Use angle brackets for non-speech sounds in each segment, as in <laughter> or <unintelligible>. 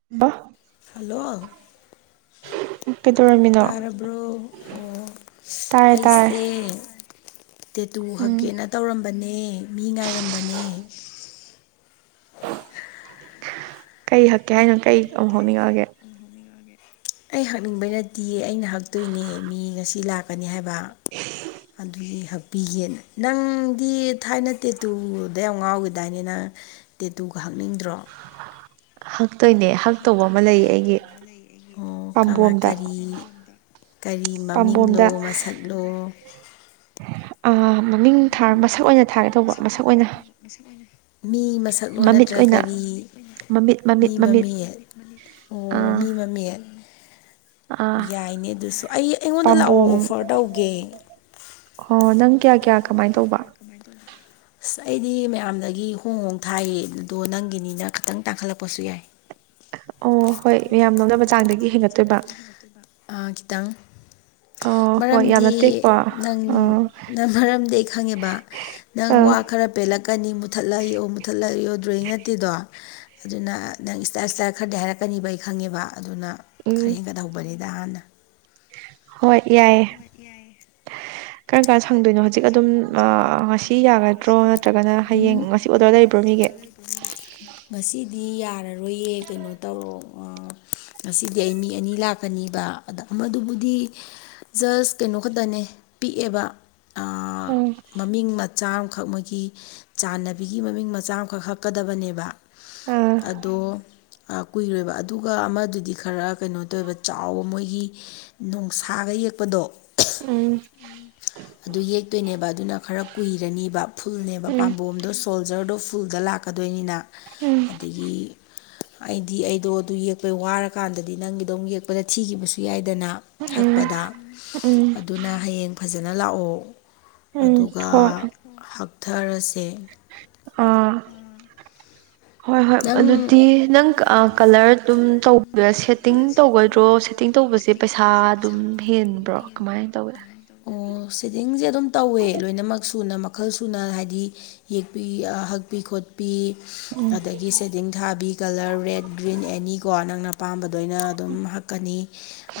<unintelligible> Hello ꯀꯩꯗꯧꯔꯝꯃꯤꯅꯣ ꯇꯥꯔꯕ꯭ꯔꯣ ꯑꯣ ꯇꯥꯔꯦ ꯇꯥꯔꯦ ꯑꯩꯁꯦ ꯇꯦꯇꯨ ꯎꯝ ꯍꯛꯀꯦꯅ ꯇꯧꯔꯝꯕꯅꯦ ꯃꯤ ꯉꯥꯏꯔꯝꯕꯅꯦ꯫ ꯀꯩ ꯍꯛꯀꯦ ꯍꯥꯏꯅ ꯀꯩ ꯑꯃꯨꯛ ꯍꯧꯅꯤꯡꯉꯛꯑꯒꯦ ꯑꯩ ꯍꯛꯅꯤꯡꯕꯩ ꯅꯠꯇꯤꯌꯦ ꯑꯩꯅ ꯍꯛꯇꯣꯏꯅꯦ ꯃꯤ ꯉꯁꯤ ꯂꯥꯛꯀꯅꯤ ꯍꯥꯏꯕ <inaudible> ꯗꯨꯗꯤ ꯍꯛꯄꯤꯒꯦꯅ ꯅꯪꯗꯤ ꯊꯥꯏꯅ ꯇꯦ ꯇꯨꯗ ꯌꯥꯝ ꯉꯥꯎꯈꯤꯗꯥꯏꯅꯤ ꯅꯪ ꯇꯦꯇꯨꯒ ꯍꯥꯞꯅꯤꯡꯗ꯭ꯔꯣ꯫ ꯍꯛꯇꯣꯏꯅꯦ ꯍꯛꯇꯧꯕ ꯑꯃ ꯂꯩꯌꯦ ꯑꯩꯒꯤ ꯑꯣ ꯄꯥꯝꯕꯣꯝꯗ ꯀꯔꯤ ꯀꯔꯤ ꯃꯃꯤꯡꯂꯣ ꯄꯥꯝꯕꯣꯝꯗ ꯃꯁꯛ ꯂꯣ ꯃꯃꯤꯡ ꯊꯥ ꯃꯁꯛ ꯑꯣꯏꯅ ꯊꯥꯔꯦ ꯇꯧꯕ ꯃꯁꯛ ꯑꯣꯏꯅ ꯃꯤ ꯃꯁꯛꯂꯣ ꯃꯃꯤꯠ ꯅꯠꯇ꯭ꯔꯒ ꯑꯣꯏꯅ ꯀꯔꯤ ꯃꯃꯤꯠ ꯃꯤ ꯃꯃꯤꯠ ꯃꯃꯤꯠ ꯑꯣ ꯑꯥ ꯃꯤ ꯃꯃꯤꯠ ꯑꯥ ꯌꯥꯏꯅꯦ ꯑꯗꯨꯁꯨ ꯑꯩ ꯑꯩꯉꯣꯟꯗ ꯂꯥꯛꯑꯣ ꯄꯥꯝꯕꯣꯝ ꯑꯣꯐꯔ ꯇꯧꯒꯦ ꯑꯣ ꯅꯪ ꯀꯌꯥ ꯀꯌꯥ ꯀꯃꯥꯏꯅ ꯇꯧꯕ ꯑꯁ ꯑꯩꯗꯤ ꯃꯌꯥꯝꯗꯒꯤ ꯍꯣꯡ ꯍꯣꯡ ꯊꯥꯏꯗꯣ ꯅꯪꯒꯤꯅꯤꯅ ꯈꯤꯇꯪ ꯇꯥꯡꯈꯠꯂꯛꯄꯁꯨ ꯌꯥꯏ ꯑꯣ ꯍꯣꯏ ꯃꯌꯥꯝ ꯅꯣꯝꯅꯕ ꯆꯥꯡꯗꯒꯤ ꯍꯦꯟꯒꯠꯇꯣꯏꯕ ꯈꯤꯇꯪ ꯑꯣ ꯍꯣꯏ ꯌꯥꯝ ꯃꯔꯝꯗꯤ ꯅꯠꯇꯦꯀꯣ ꯅꯪ ꯑꯣ ꯅꯪ ꯃꯔꯝꯗꯤ ꯑꯩ ꯈꯪꯉꯦꯕ ꯅꯪ ꯑ ꯋꯥ ꯈꯔ ꯄꯦꯜꯂꯛꯀꯅꯤ ꯃꯨꯠꯊꯠꯂꯛꯏꯑꯣ ꯃꯨꯠꯊꯠꯂꯛꯏꯑꯣ ꯗ꯭ꯔꯣꯋꯤꯡ ꯅꯠꯇꯦꯗꯣ ꯑꯗꯨꯅ ꯅꯪ ꯏꯁꯇꯥꯏꯜ ꯏꯁꯇꯥꯏꯜ ꯈꯔꯗꯤ ꯍꯥꯏꯔꯛꯀꯅꯤꯕ ꯑꯩ ꯈꯪꯉꯦꯕ ꯑꯗꯨꯅ꯫ ꯈꯔ ꯎꯝ ꯍꯦꯟꯒꯠꯍꯧꯕꯅꯤꯗ ꯍꯥꯟꯅ꯫ ꯍꯣꯏ ꯌꯥꯏꯌꯦ꯫ ꯀꯔꯝ ꯀꯥꯟꯗ ꯁꯪꯗꯣꯏꯅꯣ ꯍꯧꯖꯤꯛ ꯑꯗꯨꯝ ꯉꯁꯤ ꯌꯥꯒꯗ꯭ꯔꯣ ꯅꯠꯇ꯭ꯔꯒꯅ ꯍꯌꯦꯡ ꯉꯁꯤ ꯑꯣꯗꯔ ꯂꯩꯕ꯭ꯔꯣ ꯃꯤꯒꯤ ꯉꯁꯤꯗꯤ ꯌꯥꯔꯔꯣꯏꯌꯦ ꯀꯩꯅꯣ ꯇꯧꯔꯣ ꯉꯁꯤꯗꯤ ꯑꯩ ꯃꯤ ꯑꯅꯤ ꯂꯥꯛꯀꯅꯤꯕ ꯑꯗ ꯑꯃꯗꯨꯕꯨꯗꯤ ꯖꯁ ꯀꯩꯅꯣ ꯈꯛꯇꯅꯦ ꯄꯤꯛꯑꯦꯕ꯫ ꯎꯝ ꯃꯃꯤꯡ ꯃꯆꯥ ꯑꯃꯈꯛ ꯃꯣꯏ ꯑꯩꯈꯣꯏꯒꯤ ꯆꯥꯟꯅꯕꯤꯒꯤ ꯃꯃꯤꯡ ꯃꯆꯥ ꯑꯃꯈꯛ ꯍꯛꯀꯗꯕꯅꯦꯕ ꯑꯥ ꯑꯗꯣ ꯀꯨꯏꯔꯣꯏꯕ ꯑꯗꯨꯒ ꯑꯃꯗꯨꯗꯤ ꯈꯔ ꯀꯩꯅꯣ ꯇꯧꯋꯦꯕ ꯆꯥꯎꯕ ꯃꯣꯏꯒꯤ ꯅꯨꯡꯁꯥꯒ ꯌꯦꯛꯄꯗꯣ꯫ ꯎ꯫ ꯑꯗꯨ ꯌꯦꯛꯇꯣꯏꯅꯦꯕ ꯑꯗꯨꯅ ꯈꯔ ꯀꯨꯏꯔꯅꯤꯕ ꯐꯨꯜꯅꯦꯕ ꯎꯝ ꯄꯥꯝꯕꯣꯝꯗꯣ ꯁꯣꯜꯖꯔꯗꯣ ꯐꯨꯜꯗ ꯂꯥꯛꯄ꯫ ꯂꯥꯛꯀꯗꯣꯏꯅꯤꯅ ꯎꯝ ꯑꯗꯒꯤ ꯑꯩꯗꯤ ꯑꯩꯗꯣ ꯑꯗꯨ ꯌꯦꯛꯄꯩ ꯋꯥꯔꯀꯥꯟꯗꯗꯤ ꯅꯪꯒꯤꯗꯣꯛ ꯌꯦꯛꯄꯗ ꯊꯤꯈꯤꯕꯁꯨ ꯌꯥꯏꯗꯅ ꯎꯝ ꯍꯛꯄꯗ ꯎꯝ ꯑꯗꯨꯅ ꯍꯌꯦꯡ ꯐꯖꯅ ꯐꯅ ꯂꯥꯛꯑꯣ ꯎꯝ ꯑꯗꯨꯒ ꯍꯣꯏ ꯍꯛꯊꯔꯁꯦ ꯑꯥ ꯍꯣꯏ ꯍꯣꯏ ꯅꯪ ꯑꯗꯨꯗꯤ ꯅꯪ ꯀꯂꯔ ꯑꯗꯨꯝ ꯇꯧꯕꯦ ꯁꯦꯠꯇꯤꯡ ꯇꯧꯒꯗ꯭ꯔꯣ ꯁꯦꯠꯇꯤꯡ ꯇꯧꯕꯁꯦ ꯄꯩꯁꯥ ꯑꯗꯨꯝ ꯍꯦꯟꯕ꯭ꯔꯣ ꯀꯃꯥꯏꯅ ꯇꯧꯏꯦ ꯑꯣ ꯁꯤꯦꯗꯤꯤꯡꯁꯦ ꯑꯗꯨꯝ ꯇꯧꯋꯦ ꯂꯣꯏꯅꯃꯛ ꯁꯨꯅ ꯃꯈꯜ ꯁꯨꯅ ꯍꯥꯏꯗꯤ ꯌꯦꯛꯄꯤ ꯍꯛꯄꯤ ꯈꯣꯠꯄꯤ ꯎꯝ ꯑꯗꯒꯤ ꯤꯡ ꯊꯥꯕꯤ ꯀꯂꯔ ꯔꯦꯠ ꯒ꯭ꯔꯤꯟ ꯑꯦꯅꯤ ꯀꯣ ꯅꯪꯅꯝ ꯂꯣꯏꯅ ꯑꯗꯨꯝ ꯍꯥꯞꯀꯅꯤ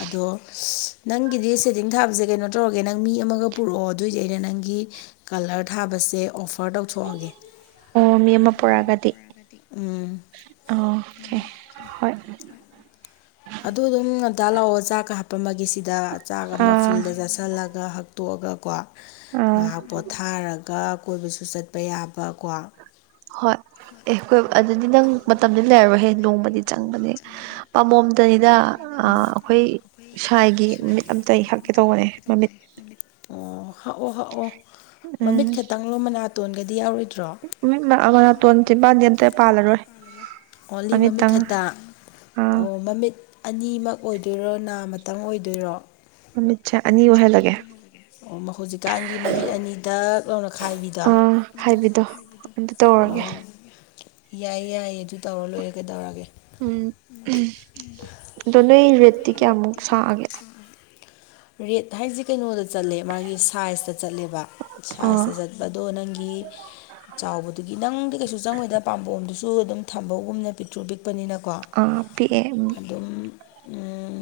ꯑꯗꯣ ꯅꯪꯒꯤꯗꯤ ꯁꯦꯠꯇꯤꯡ ꯊꯥꯕꯁꯦ ꯀꯩꯅꯣ ꯇꯧꯔꯒꯦ ꯅꯪ ꯃꯤ ꯑꯃꯒ ꯄꯨꯔꯛꯑꯣ ꯑꯗꯨꯑꯣꯏꯗꯤ ꯑꯩꯅ ꯅꯪꯒꯤ꯫ ꯀꯂꯔ ꯊꯥꯕꯁꯦ ꯑꯣꯐ꯫ ꯑꯣ ꯃꯤ ꯑꯃ ꯄꯨꯔꯛꯑꯒꯗꯤ꯫ ꯎꯝ ꯑꯣꯀꯦ ꯍꯣꯏ ꯑꯗꯨ ꯑꯗꯨꯝ ꯉꯟꯇꯥ ꯂꯥꯛꯑꯣ ꯆꯥꯛꯀ ꯍꯥꯞꯄꯃꯒ ꯁꯤꯗ ꯆꯥꯛ ꯑꯃ ꯑꯥ ꯐꯨꯜꯗ ꯆ ꯆꯜꯂꯒ ꯍꯛꯇꯣꯛꯑꯒꯀꯣ ꯑꯥ ꯉꯥꯏꯍꯥꯛ ꯄꯣꯊꯥꯔꯒ ꯀꯣꯏꯕꯁꯨ ꯆꯠꯄ ꯌꯥꯕꯀꯣ ꯍꯣꯏ ꯑꯦ ꯍꯣꯏ ꯑꯗꯨꯗꯤ ꯅꯪ ꯃꯇꯝꯗꯨ ꯂꯩꯔꯔꯣꯏꯍꯦ ꯅꯣꯡꯃꯗꯤ ꯆꯪꯕꯅꯦ ꯄꯥꯃꯣꯝꯇꯅꯤꯗ ꯑꯩꯈꯣꯏ ꯁ꯭ꯋꯥꯥꯏꯒꯤ ꯃꯃꯤꯠ ꯑꯝꯇ ꯑꯩ ꯍꯛꯀꯦ ꯇꯧꯕꯅꯦ ꯃꯃꯤꯠ ꯑꯣ ꯍꯥꯛꯑꯣ ꯍꯥꯛꯑꯣ ꯎꯝ ꯅꯨꯃꯤꯠ ꯈꯛꯇꯪ ꯂꯣ ꯃꯅꯥꯇꯣꯟꯒꯗꯤ ꯌꯥꯎꯔꯣꯏꯗ꯭ꯔꯣ ꯎꯝ ꯂꯥꯛꯑꯒ ꯅꯥꯇꯣꯟ ꯆꯤꯝꯄꯥꯟꯗꯤ ꯑꯝꯇ ꯄꯥꯜꯂꯔꯣꯏ ꯑꯣꯡꯂꯤ ꯃꯃꯤꯠ ꯃꯃꯤꯠꯇꯪ ꯍꯇꯥ ꯑꯥ ꯑꯣ ꯃꯃꯤꯠ ꯑꯅꯤꯃꯛ ꯑꯣꯏꯗꯣꯏꯔꯣ ꯅꯥꯃꯇꯪ ꯑꯣꯏꯗꯣꯏꯔꯣ ꯑꯃꯃꯤꯠꯁ ꯑꯅꯤ ꯑꯣꯏꯍꯜꯂꯒꯦ ꯑꯣ ꯍꯧꯖꯤꯛꯀꯥꯟꯒꯤ ꯃꯃꯤꯠ ꯑꯅꯤꯗ ꯂꯅ ꯈꯥꯏꯕꯤꯗꯣ ꯑꯥ ꯍꯥꯏꯕꯤꯗꯣ ꯑꯗꯨ ꯇꯧꯔꯒꯦ ꯑꯣ ꯌꯥꯏ ꯌꯥꯏꯌꯦ ꯑꯗꯨ ꯇꯧꯔ ꯂꯣꯏꯔꯦ ꯀꯩꯗꯧꯔꯒꯦ ꯎꯝ ꯑꯗꯣ ꯅꯣꯏ ꯔꯦꯠꯇꯤ ꯀꯌꯥꯃꯨꯛ ꯁꯛꯑꯒꯦ ꯔꯦꯠ ꯍꯥꯏꯁꯦ ꯀꯩꯅꯣꯗ ꯆꯠꯂꯦ ꯃꯥꯒꯤ ꯁꯥꯏꯖꯇ ꯆꯠꯂꯦꯕ ꯑꯥ ꯁꯥꯏꯖꯇ ꯆꯠꯦ ꯑꯗꯣ ꯅꯪꯒꯤ ꯆꯥꯎꯕꯗꯨꯒꯤ ꯅꯪꯗꯤ ꯀꯩꯁꯨ ꯆꯪꯉꯣꯏꯗ ꯄꯥꯝꯕꯣꯝꯗꯨꯁꯨ ꯑꯗꯨꯝ ꯊꯝꯕꯒꯨꯝꯅ ꯄꯤꯛꯇ꯭ꯔꯨ ꯄꯤꯛꯄꯅꯤꯅꯀꯣ꯫ ꯑꯥ ꯄꯤꯛꯑꯦ ꯎꯝ ꯑꯗꯨꯝ꯫ ꯎꯝ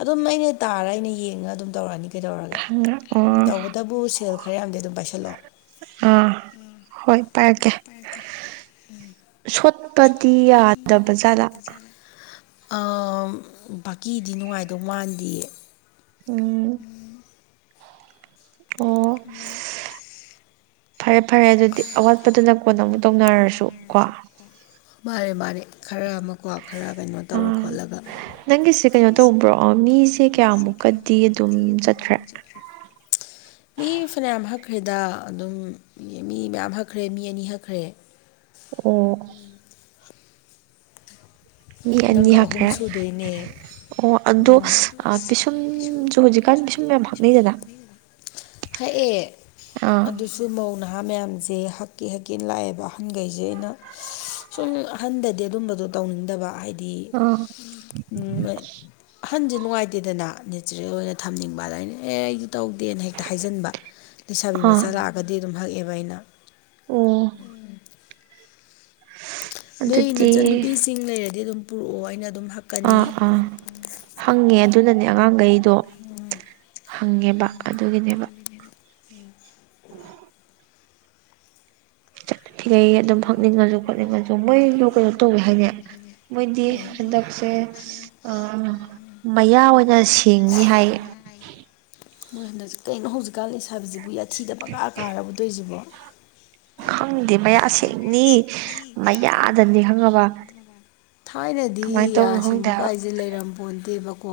ꯑꯗꯨꯝ ꯑꯩꯅ ꯇꯥꯔ ꯑꯩꯅ ꯌꯦꯡꯉ ꯑꯗꯨꯝ ꯇꯧꯔꯛꯑꯅꯤ ꯀꯩꯗꯧꯔꯒꯦ꯫ ꯈꯪꯉꯦ ꯑꯣ ꯇꯧꯕꯇꯕꯨ ꯁꯦꯜ ꯈꯔ ꯌꯥꯝꯗꯤ ꯑꯗꯨꯝ ꯄꯥꯏꯁꯤꯜꯂꯑꯣ꯫ ꯑꯥ ꯍꯣꯏ ꯄꯥꯏꯔꯛꯀꯦ ꯁ ꯁꯠꯄꯗꯤꯤ ꯌꯥꯗ ꯖꯔ ꯕꯥꯀꯤꯗꯤ ꯅꯨꯡꯉꯥꯏꯗꯧ ꯃꯥꯟꯗꯌꯦ ꯎꯝ ꯑꯣ ꯎꯝ ꯐꯔꯦ ꯐꯔꯦ ꯑꯗꯨꯗꯤ ꯑꯋꯥꯠꯄꯗꯨꯅ ꯀꯣꯟ ꯑꯃꯨꯛ ꯇꯧꯅꯔꯁꯨ ꯀꯣ ꯃꯥꯅꯦ ꯃꯥꯅꯦ ꯈꯔ ꯑꯃꯀꯣ ꯈꯔ ꯀꯩꯅꯣ ꯇꯧꯔ ꯑꯥ ꯈꯣꯠꯂꯒ ꯅꯪꯒꯤꯁꯦ ꯀꯩꯅꯣ ꯇꯧꯕ꯭ꯔꯣ ꯃꯤꯁꯦ ꯀꯌꯥꯃꯨꯛꯀꯗꯤ ꯑꯗꯨꯝ ꯆꯠꯈ꯭ꯔꯦ ꯃꯤ ꯐꯅꯌꯥꯝ ꯍꯛꯈ꯭ꯔꯦꯗ ꯑꯗꯨꯝ ꯃꯤ ꯃꯌꯥꯝ ꯍꯛꯈ꯭ꯔꯦ ꯃꯤ ꯑꯅꯤ ꯍꯛꯈ꯭ꯔꯦ ꯎꯝ ꯃꯤ ꯅꯪꯒ ꯑꯅꯤꯈꯛ ꯑꯍꯨꯝ ꯈꯔ ꯁꯨꯗꯣꯏꯅꯦ ꯑꯣ ꯑꯗꯣ ꯄꯤꯁꯨꯝꯁꯨ ꯍꯧꯖꯤꯛꯀꯥꯟ ꯄꯤꯁꯨꯝ ꯃꯌꯥꯝ ꯍꯛꯅꯩꯗꯅ ꯍꯥꯏꯑ ꯑꯥ ꯑꯗꯨꯁꯨ ꯁꯨ ꯃꯧ ꯅꯍꯥ ꯃꯌꯥꯝꯁꯦ ꯍꯛꯀꯤ ꯍꯛꯀꯤ ꯂꯥꯛꯑꯦꯕ ꯑꯍꯟꯈꯩꯁꯦ ꯑꯩꯅ ꯁꯨꯝ ꯑꯍꯟꯗꯗꯤ ꯑꯗꯨꯝꯕꯗꯣ ꯇꯧꯅꯤꯡꯗꯕ ꯍꯥꯏꯗꯤ ꯑꯃꯗꯤ ꯑꯥ ꯑꯍꯟꯁꯦ ꯅꯨꯡꯉꯥꯏꯇꯦꯗꯅ ꯅꯦꯆꯔꯦꯜ ꯑꯣꯏꯅ ꯊꯝꯅꯤꯡꯕꯗ ꯑꯩꯅ ꯑꯦ ꯑꯩꯗꯤ ꯇꯧꯗꯦꯅ ꯍꯥꯏ ꯑ ꯍꯥꯏꯖꯤꯟꯕ ꯂꯩꯁꯥꯕꯤ ꯃꯆꯥ ꯑꯥ ꯂꯥꯛꯑꯒꯗꯤ ꯑꯗꯨꯝ ꯍꯛꯑꯦꯕ ꯑꯩꯅ ꯎꯝ ꯎꯝ ꯅꯣꯏ ꯅꯆꯟꯅꯨꯄꯤꯁꯤꯡ ꯂꯩꯔꯗꯤ ꯑꯗꯨꯝ ꯄꯨꯔꯛꯑꯣ ꯑꯩꯅ ꯑꯗꯨꯝ ꯍꯛꯀꯅꯤ ꯑꯥ ꯑꯥ ꯍꯪꯉꯦ ꯑꯗꯨꯅꯅꯦ ꯑꯉꯥꯡꯈꯩꯗꯣ ꯍꯪꯉꯦꯕ ꯑꯗꯨꯒꯤꯅꯦꯕ ꯍꯂ ꯐꯤꯒꯩ ꯑꯗꯨꯝ ꯐꯛꯅꯤꯡꯉꯁꯨ ꯈꯣꯠꯅꯤꯡꯉꯁꯨ ꯃꯣꯏꯗ ꯀꯩꯅꯣ ꯇꯧꯋꯦ ꯍꯥꯏꯅꯦ ꯃꯣꯏꯗꯤ ꯍꯟꯗꯛꯁꯦ ꯑ ꯃꯌꯥ ꯑꯣꯏꯅ ꯁꯦꯡꯉ ꯍꯥꯏ ꯃꯣꯏ ꯍꯟꯗꯛꯖꯤꯛ ꯀꯩꯅꯣ ꯍꯧꯖꯤꯛꯀꯥꯟ ꯂꯩ ꯁꯥꯥꯕꯤꯕꯁꯤꯕꯨ ꯌꯥꯊꯤꯗꯕꯀꯥꯔ ꯀꯥꯔꯨꯗꯣꯏꯁꯤꯕꯣ ꯈꯪꯗꯦ ꯃꯌꯥ ꯁꯦꯡꯅꯤ ꯃꯌꯥꯗꯅꯤ ꯈꯪꯉꯕ ꯀꯃꯥꯏꯅ ꯊꯥꯏꯅꯗꯤ ꯇꯧꯅꯣ ꯌꯥ ꯈꯪꯗꯦ ꯁꯤꯡꯕ ꯍꯥꯏꯕ ꯀꯥꯏꯁꯦ ꯂꯩꯔꯝꯕꯄꯣꯟꯗꯦꯕꯀꯣ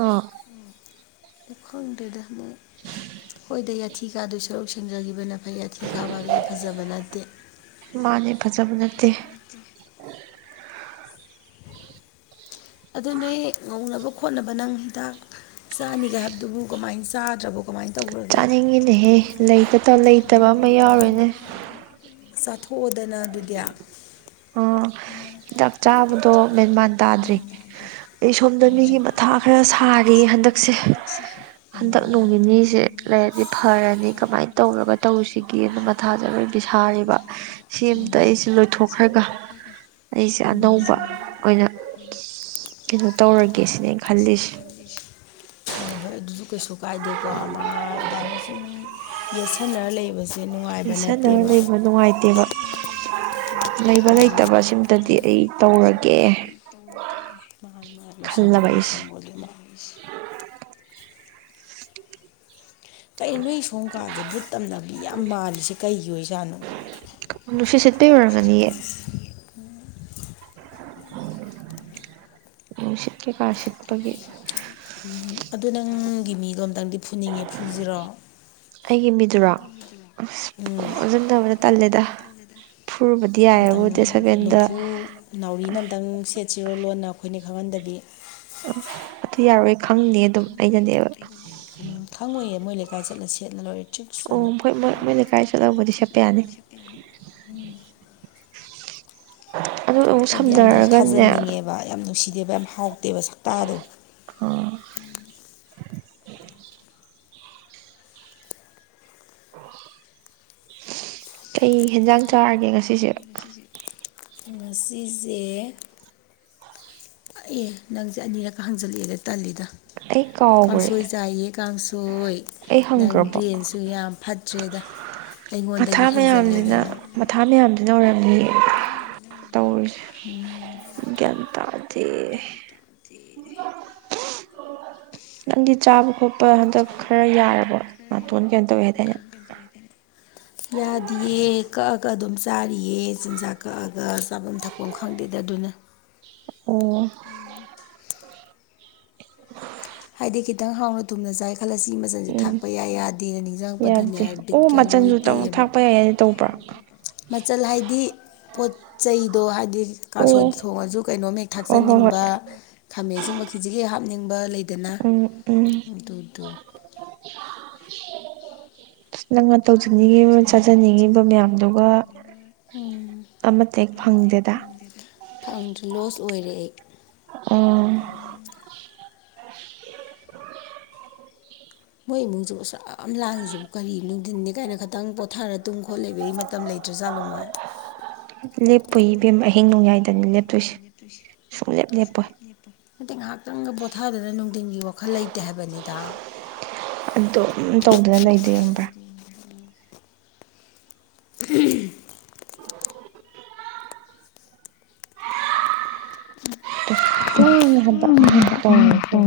ꯑꯥ ꯎ ꯑꯩ ꯈꯪꯗ꯭ꯔꯦꯗꯛ ꯍꯣꯏꯗ ꯌꯥꯊꯤ ꯀꯥꯗ ꯁꯔꯨ ꯁꯦꯡꯖꯈꯤꯕꯅꯦ ꯃ ꯑꯊꯤ ꯀꯥꯕ ꯍꯥꯏꯕꯁꯦ ꯐꯖꯕ ꯅꯠꯇꯦ ꯃꯥꯅꯦ ꯐꯖꯕ ꯅꯠꯇꯦ ꯑꯗꯨ ꯅ ꯉꯧꯅꯕ ꯈꯣꯠꯅꯕ ꯅꯪ ꯍꯤꯗꯥꯛ ꯆꯥꯅꯤꯒꯦ ꯍꯥꯏꯕꯗꯨꯕꯨ ꯀꯃꯥꯏꯅ ꯆꯥꯗ꯭ꯔꯕꯣ ꯀꯃꯥꯏꯅ ꯇꯧꯔꯒꯦ ꯆꯥꯅꯤꯡꯉꯤꯅꯦꯍꯦ ꯂꯩꯇ ꯂꯩꯇꯕ ꯑꯃ ꯌꯥꯎꯔꯦꯅꯦ ꯆꯥꯊꯣꯛꯑꯣꯗꯅ ꯑꯗꯨꯗꯤ ꯑꯥ ꯍꯤꯗꯥꯛ ꯆꯥꯕꯗꯣ ꯃꯦꯟꯃꯥꯟ ꯇꯥꯗ꯭ꯔꯤ ꯑꯩ ꯁꯣꯝꯗ ꯍꯟꯗꯛꯁꯦ ꯃꯤꯒꯤ ꯃꯊꯥ ꯈꯔ ꯁꯥꯔꯤ ꯍꯟꯗꯛꯁꯦ ꯍꯟꯗꯛ ꯅꯣꯡ ꯐꯧ ꯅꯤꯅꯤꯁꯦ ꯂꯩꯔꯗꯤ ꯐꯔꯅꯤ ꯀꯃꯥꯏꯅ ꯇꯧꯔꯒ ꯇꯧꯁꯤꯒꯦ ꯀꯦꯅ ꯃꯊꯥꯁꯦ ꯂꯣꯏ ꯄꯕꯤ ꯁꯥꯥꯔꯤꯕ ꯁꯤ ꯑꯃꯇ ꯑꯩꯁ ꯂꯣꯏꯊꯣꯛ ꯑꯣꯏꯅ <unintelligible> ꯀꯩꯅꯣ ꯇꯧꯔꯒꯦ ꯁꯤꯅꯦ ꯑꯩꯅ ꯈꯜꯂꯤꯁꯦ ꯍꯣꯏ ꯍꯣꯏ ꯑꯗꯨꯁꯨ ꯀꯩꯁꯨ ꯀꯥꯏꯗꯦꯀꯣ ꯑꯃ ꯑꯗꯨꯃꯥꯏꯅ ꯁꯨꯝ ꯌꯦꯠꯁꯟꯅꯔ ꯂꯩꯕ ꯁꯅꯔ ꯂꯩꯕ ꯅꯨꯡꯉꯥꯏꯇꯦꯕ ꯂꯩꯕ ꯎꯝ ꯂꯩꯇꯕ ꯁꯤꯝꯇꯗꯤ ꯑꯩ ꯇꯧꯔꯒꯦ ꯋꯥ <unintelligible> ꯁꯝꯃꯒꯦ ꯁꯝꯃꯒꯦ ꯃꯥꯒꯤꯁꯤ ꯀꯔꯤ ꯅꯣ ꯁꯣꯝ ꯀꯥꯟꯁꯦ ꯕꯨꯠ ꯇꯝꯅꯕ ꯌꯥꯝ ꯃꯥꯜꯂꯤꯁꯦ ꯀꯩꯒꯤ ꯑꯣꯏꯖꯥꯠꯅꯣ ꯅꯨꯡꯁꯤꯠ ꯁꯦꯠꯄꯩ ꯑꯣꯏꯔꯝꯒꯅꯤꯌꯦ <unintelligible> ꯁꯤꯠꯄꯒꯤ ꯎ ꯑꯗꯨ ꯅꯪꯒꯤ ꯃꯤꯗꯣ ꯑꯝꯇꯪꯗꯤ ꯐꯨꯅꯤꯡꯉꯦ ꯐꯨꯁꯤꯔꯣ ꯑꯩꯒꯤ ꯃꯤꯗꯨꯔꯣ ꯑꯁ ꯎꯝ ꯑꯣꯖꯟꯗꯕꯅ ꯇꯜꯂꯦꯗ ꯐꯨꯔꯨꯕꯗꯤꯌꯥꯕꯨ ꯑꯝꯇꯪ ꯂꯨꯝꯐꯨ ꯅꯥꯎꯔꯤꯅ ꯑꯝꯇꯪ ꯁꯦꯠꯁꯤꯔꯣ ꯂꯣꯟꯅ ꯑꯩꯈꯣꯏꯅ ꯈꯪꯍꯟꯗꯕꯤꯢ ꯑꯗꯨ ꯌꯥꯔꯣꯏ ꯈꯪꯗꯦ ꯗꯨꯝ ꯑꯩꯅꯅꯦꯕ ꯎꯝ ꯈꯪꯉꯣꯏꯌꯦ ꯃꯣꯏ ꯂꯩꯀꯥꯏ ꯆꯠꯂ ꯁꯦꯠꯂ ꯂꯣꯏꯔꯦ ꯇ꯭ꯔꯤꯛꯁ ꯑꯣ ꯑꯅ ꯍꯣꯏ ꯃꯣꯏ ꯃꯣꯏ ꯂꯩꯀꯥꯏ ꯆꯠꯂꯧꯕꯗꯤ ꯁꯦꯠꯄ ꯌꯥꯅꯤ ꯑꯗꯨ ꯑꯃꯨꯛ ꯍꯥꯏꯗꯤ ꯌꯥꯝꯅ ꯁꯝꯅꯔꯒꯅꯦ ꯊꯥꯖꯟꯅꯤꯡꯉꯦꯕ ꯌꯥꯝ ꯅꯨꯡꯁꯤꯗꯦꯕ ꯌꯥꯝ ꯍꯥꯎꯇꯦꯕ ꯁꯛꯇꯇꯥꯗꯣ ꯑꯣ ꯀꯩ ꯍꯦꯟꯖꯥꯡ ꯆꯥꯔꯒꯦ ꯉꯁꯤꯁꯦ ꯉꯁꯤꯁꯦ ꯑꯦ ꯅꯪꯁꯦ ꯑꯅꯤꯔꯛ ꯍꯪꯖꯜꯂꯛꯑꯦꯗ ꯇꯜꯂꯤꯗ ꯑꯩ ꯀꯥꯎꯈ꯭ꯔꯦ ꯀꯥꯡꯪꯁꯣꯏ ꯆꯩ ꯀꯥꯡꯁꯣꯏ ꯑꯩ ꯅꯪ ꯍꯪꯈ꯭ꯔꯕꯣ ꯕ꯭ꯔꯦꯟꯁꯨ ꯌꯥꯝ ꯐꯠꯇ꯭ꯔꯦꯗ ꯃꯊꯥ ꯑꯩꯉꯣꯟꯗꯒꯤ ꯃꯌꯥꯝꯁꯤꯅ ꯍꯦꯟꯖꯜꯂꯦꯗꯅ ꯃꯊꯥ ꯃꯌꯥꯝꯗꯨ ꯅꯧꯔꯝꯅꯤ ꯇꯧꯔꯤꯁꯦ ꯎꯝ ꯒꯤꯌꯥꯜ ꯇꯥꯗꯦ ꯊ <unintelligible> ꯅꯪꯗꯤ ꯆꯥꯕ ꯈꯣꯠꯄ ꯑ ꯍꯟꯗꯛ ꯆꯥꯕ ꯈꯔ ꯌꯥꯔꯕꯣ ꯈꯠꯇꯦꯗ ꯅꯥꯇꯣꯟ ꯌꯥꯔꯦ ꯀꯩꯅꯣ ꯇꯧꯋꯦ ꯍꯥꯏꯗꯥꯏꯅꯦ ꯈꯪꯒꯗꯅꯦ ꯌꯥꯗꯤꯌꯦ ꯀꯛꯑꯒ ꯑꯗꯨꯝ ꯆꯥꯔꯤꯑ ꯆꯤꯟꯖꯥꯛ ꯀꯛꯑꯒ ꯆꯥꯐꯝ ꯊꯛꯄ ꯄꯣꯡꯈꯥꯡꯗꯦꯗ ꯑꯗꯨꯅ ꯑꯣ <unintelligible> ꯍꯥꯏꯗꯤ ꯈꯤꯇꯪ ꯍꯥꯎꯅ ꯊꯨꯝꯅ ꯆꯥꯏ ꯈꯜꯂꯁꯤ ꯃꯆꯜ ꯎꯝ ꯊꯥꯛꯄ ꯌꯥꯏ ꯌꯥꯗꯦꯅ ꯅꯤꯡꯁꯤꯡꯉꯛꯄꯗꯅꯦ ꯌꯥꯗꯦ ꯑꯣ ꯕꯤꯠꯀ ꯂꯣꯏ ꯃꯆꯟꯁꯨ ꯇꯦꯛꯑꯦꯕ ꯊꯥꯛꯄ ꯌꯥꯏ ꯍꯥꯏꯅ ꯇꯧꯕ꯭ꯔꯥ ꯃꯆꯜ ꯍꯥꯏꯗꯤ ꯄꯣꯠ ꯆꯩꯗꯣ ꯍꯥꯏꯗꯤ ꯀꯥꯡꯁꯣꯏꯗ ꯑꯣ ꯊꯣꯡꯉꯁꯨ ꯀꯩꯅꯣꯝꯍꯦꯛ ꯑꯣ ꯍꯣ ꯍꯣꯏ ꯊꯥꯛꯆꯅꯤꯡꯕ ꯈꯥꯃꯦꯟꯁꯤꯡꯕ ꯈꯤꯖꯤꯒꯤ ꯍꯥꯞꯅꯤꯡꯕ ꯂꯩ ꯎꯝ ꯎꯝ <unintelligible> ꯇꯧꯖꯅꯤꯡꯉꯤꯕ ꯇꯧꯖꯉ ꯆꯥꯖꯅꯤꯡꯉꯤꯕ ꯃꯌꯥꯝꯗꯨꯒ ꯆꯖꯅꯤꯡꯉ ꯅꯗꯨꯒ ꯎ ꯑꯃꯠꯇ ꯍꯦꯛ ꯐꯪꯗꯦꯗ ꯐꯪꯗ꯭ꯔꯦ ꯂꯣꯁ ꯑꯣꯏꯔꯦ ꯑꯩ ꯎꯝ ꯃꯣꯏ ꯏꯃꯨꯡꯁꯤꯕꯨ ꯑꯁꯦꯌꯥꯝ ꯂꯥꯡꯉꯤꯁꯤꯕꯨ ꯀꯔꯤ ꯅꯨꯡꯊꯟꯅꯤ ꯀꯥꯏꯅ ꯈꯤꯇꯪ ꯄꯣꯊꯥꯔ ꯇꯨꯝ ꯈꯣꯠ ꯂꯩꯕꯒꯤ ꯃꯇꯝ ꯂꯩ ꯇ꯭ꯔꯖꯥꯠꯂꯣ ꯃꯣꯏ ꯂꯦꯞꯄꯨꯢ ꯏꯕꯦꯝꯃ ꯑꯍꯤꯡ ꯅꯣꯡꯌꯥꯏꯗꯅꯦ ꯂꯦꯞꯇꯣꯏꯁꯦ ꯁꯨꯡꯂꯦꯞ ꯂꯦꯞꯄꯣꯏ ꯌꯦꯄꯣ <inaudible> ꯅꯠꯇꯦ ꯉꯥꯏꯍꯥꯛꯇꯪꯒ ꯄꯣꯊꯥꯗꯅ ꯅꯨꯡꯊꯤꯟꯒꯤ ꯋꯥꯈꯜ ꯂꯩꯇꯦ ꯍꯥꯏꯕꯅꯤꯗ ꯑꯗꯨ ꯇꯧꯗꯨꯅ ꯂꯩꯗꯣꯏꯔꯝꯕ꯭ꯔꯥ <unintelligible> ꯑꯁ ꯂꯥꯡꯉꯦ ꯍꯥꯏꯕ ꯎꯝ ꯇꯧꯔꯤꯁꯦ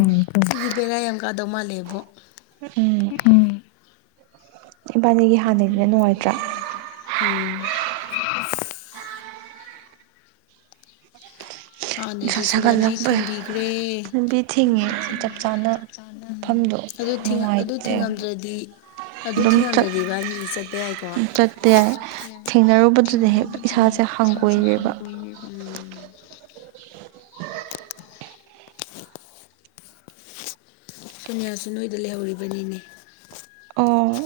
ꯁꯤꯗꯤ ꯕꯦꯔꯥ ꯌꯥꯝ ꯀꯥꯗꯧ ꯃꯥꯜꯂꯦꯕꯣ ꯎꯝ ꯏꯕꯥꯅꯤꯒꯤ ꯍꯥꯟꯅꯒꯤꯅ ꯅꯨꯡꯉꯥꯏꯇ꯭ꯔꯥ ꯎꯝ ꯑꯁ ꯅꯨꯡꯁꯥ ꯍꯥꯟꯅꯩꯗꯨꯁꯨ ꯂꯝꯕꯤ ꯁꯥꯒꯠꯂꯛꯄꯩ ꯊꯤꯡꯕꯤꯈ꯭ꯔꯦ ꯂꯝꯕꯤ ꯊꯤꯡꯉꯦ ꯆꯞ ꯆꯥꯅ ꯃꯐꯝꯗꯣ ꯑꯗꯨ ꯑꯗꯨ ꯅꯨꯡꯉꯥꯏꯇꯦ ꯊꯤꯡꯉꯝꯗ꯭ꯔꯗꯤ ꯑꯗꯨ ꯑꯗꯨꯝ ꯆꯠ ꯊꯤꯡꯉꯝꯗ꯭ꯔꯗꯤ ꯏꯕꯅꯤ ꯍꯧꯖꯤꯛ ꯆꯠꯄ ꯌꯥꯏꯀꯣ ꯆꯠꯄ ꯌꯥꯏ ꯊꯦꯡꯅꯔꯨꯕꯗꯨꯅ ꯍꯦꯛ ꯌꯥꯏ ꯑꯗꯨ ꯏꯁꯥꯁꯦ ꯍꯦꯛ ꯏꯁꯁꯥꯥꯁꯦ ꯍꯥꯡꯒꯣꯏꯔꯦꯕ ꯍꯪꯕꯏ ꯎ <inaudible> ꯁꯨꯅꯤꯌꯥꯁꯨ ꯅꯣꯏꯗ ꯂꯩꯍꯧꯔꯤꯕꯅꯤꯅꯦ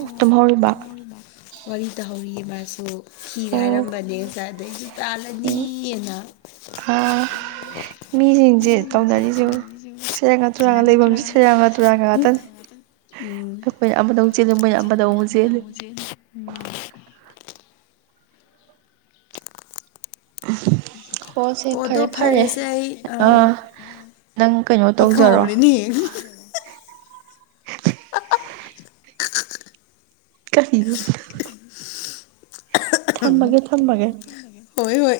ꯑꯣ ꯇꯃꯣꯜꯃ <inaudible> ꯋꯥꯔꯤ ꯇꯧꯍꯧꯔꯤ ꯃꯥꯁꯨ ꯊꯤ ꯑꯣ ꯍꯥꯏꯔꯝꯕꯅꯦ ꯉꯁꯥꯏ ꯑꯗꯩꯁꯨ ꯇꯥꯜꯂꯅꯤꯅ ꯑꯥ ꯑ ꯃꯤꯁꯤꯡꯁꯦ ꯇꯧꯅꯔꯤꯁꯦ ꯌꯦꯡꯉꯨ ꯦ ꯁꯦꯔꯥꯟꯒ ꯇꯨꯔꯥꯟꯒ ꯂꯩꯐꯝꯁꯦ ꯁꯤꯉꯗ ꯁꯦꯔꯥꯟꯒ <inaudible> ꯎꯝ ꯈꯣꯏꯅ ꯑꯃꯗ ꯑꯃꯨꯛ ꯆꯦꯜꯂꯤ ꯃꯣꯏꯅ ꯑꯃꯗ ꯑꯃꯨꯛ ꯆꯦꯜꯂꯤ <inaudible> ꯍꯣ ꯁꯦ ꯑꯣꯗꯣ ꯐꯔꯦ ꯐꯔꯦ ꯐꯔꯦꯁꯦ ꯑꯩ ꯑꯥ ꯅꯪ ꯀꯩꯅꯣ ꯑꯩ ꯇꯧꯖꯔꯣ ꯀꯥꯎꯔꯤꯅꯦ ꯀꯔꯤꯅꯣ ꯊꯝꯃꯒꯦ ꯊꯝꯃꯒꯦ ꯍꯣꯏ ꯍꯣꯏ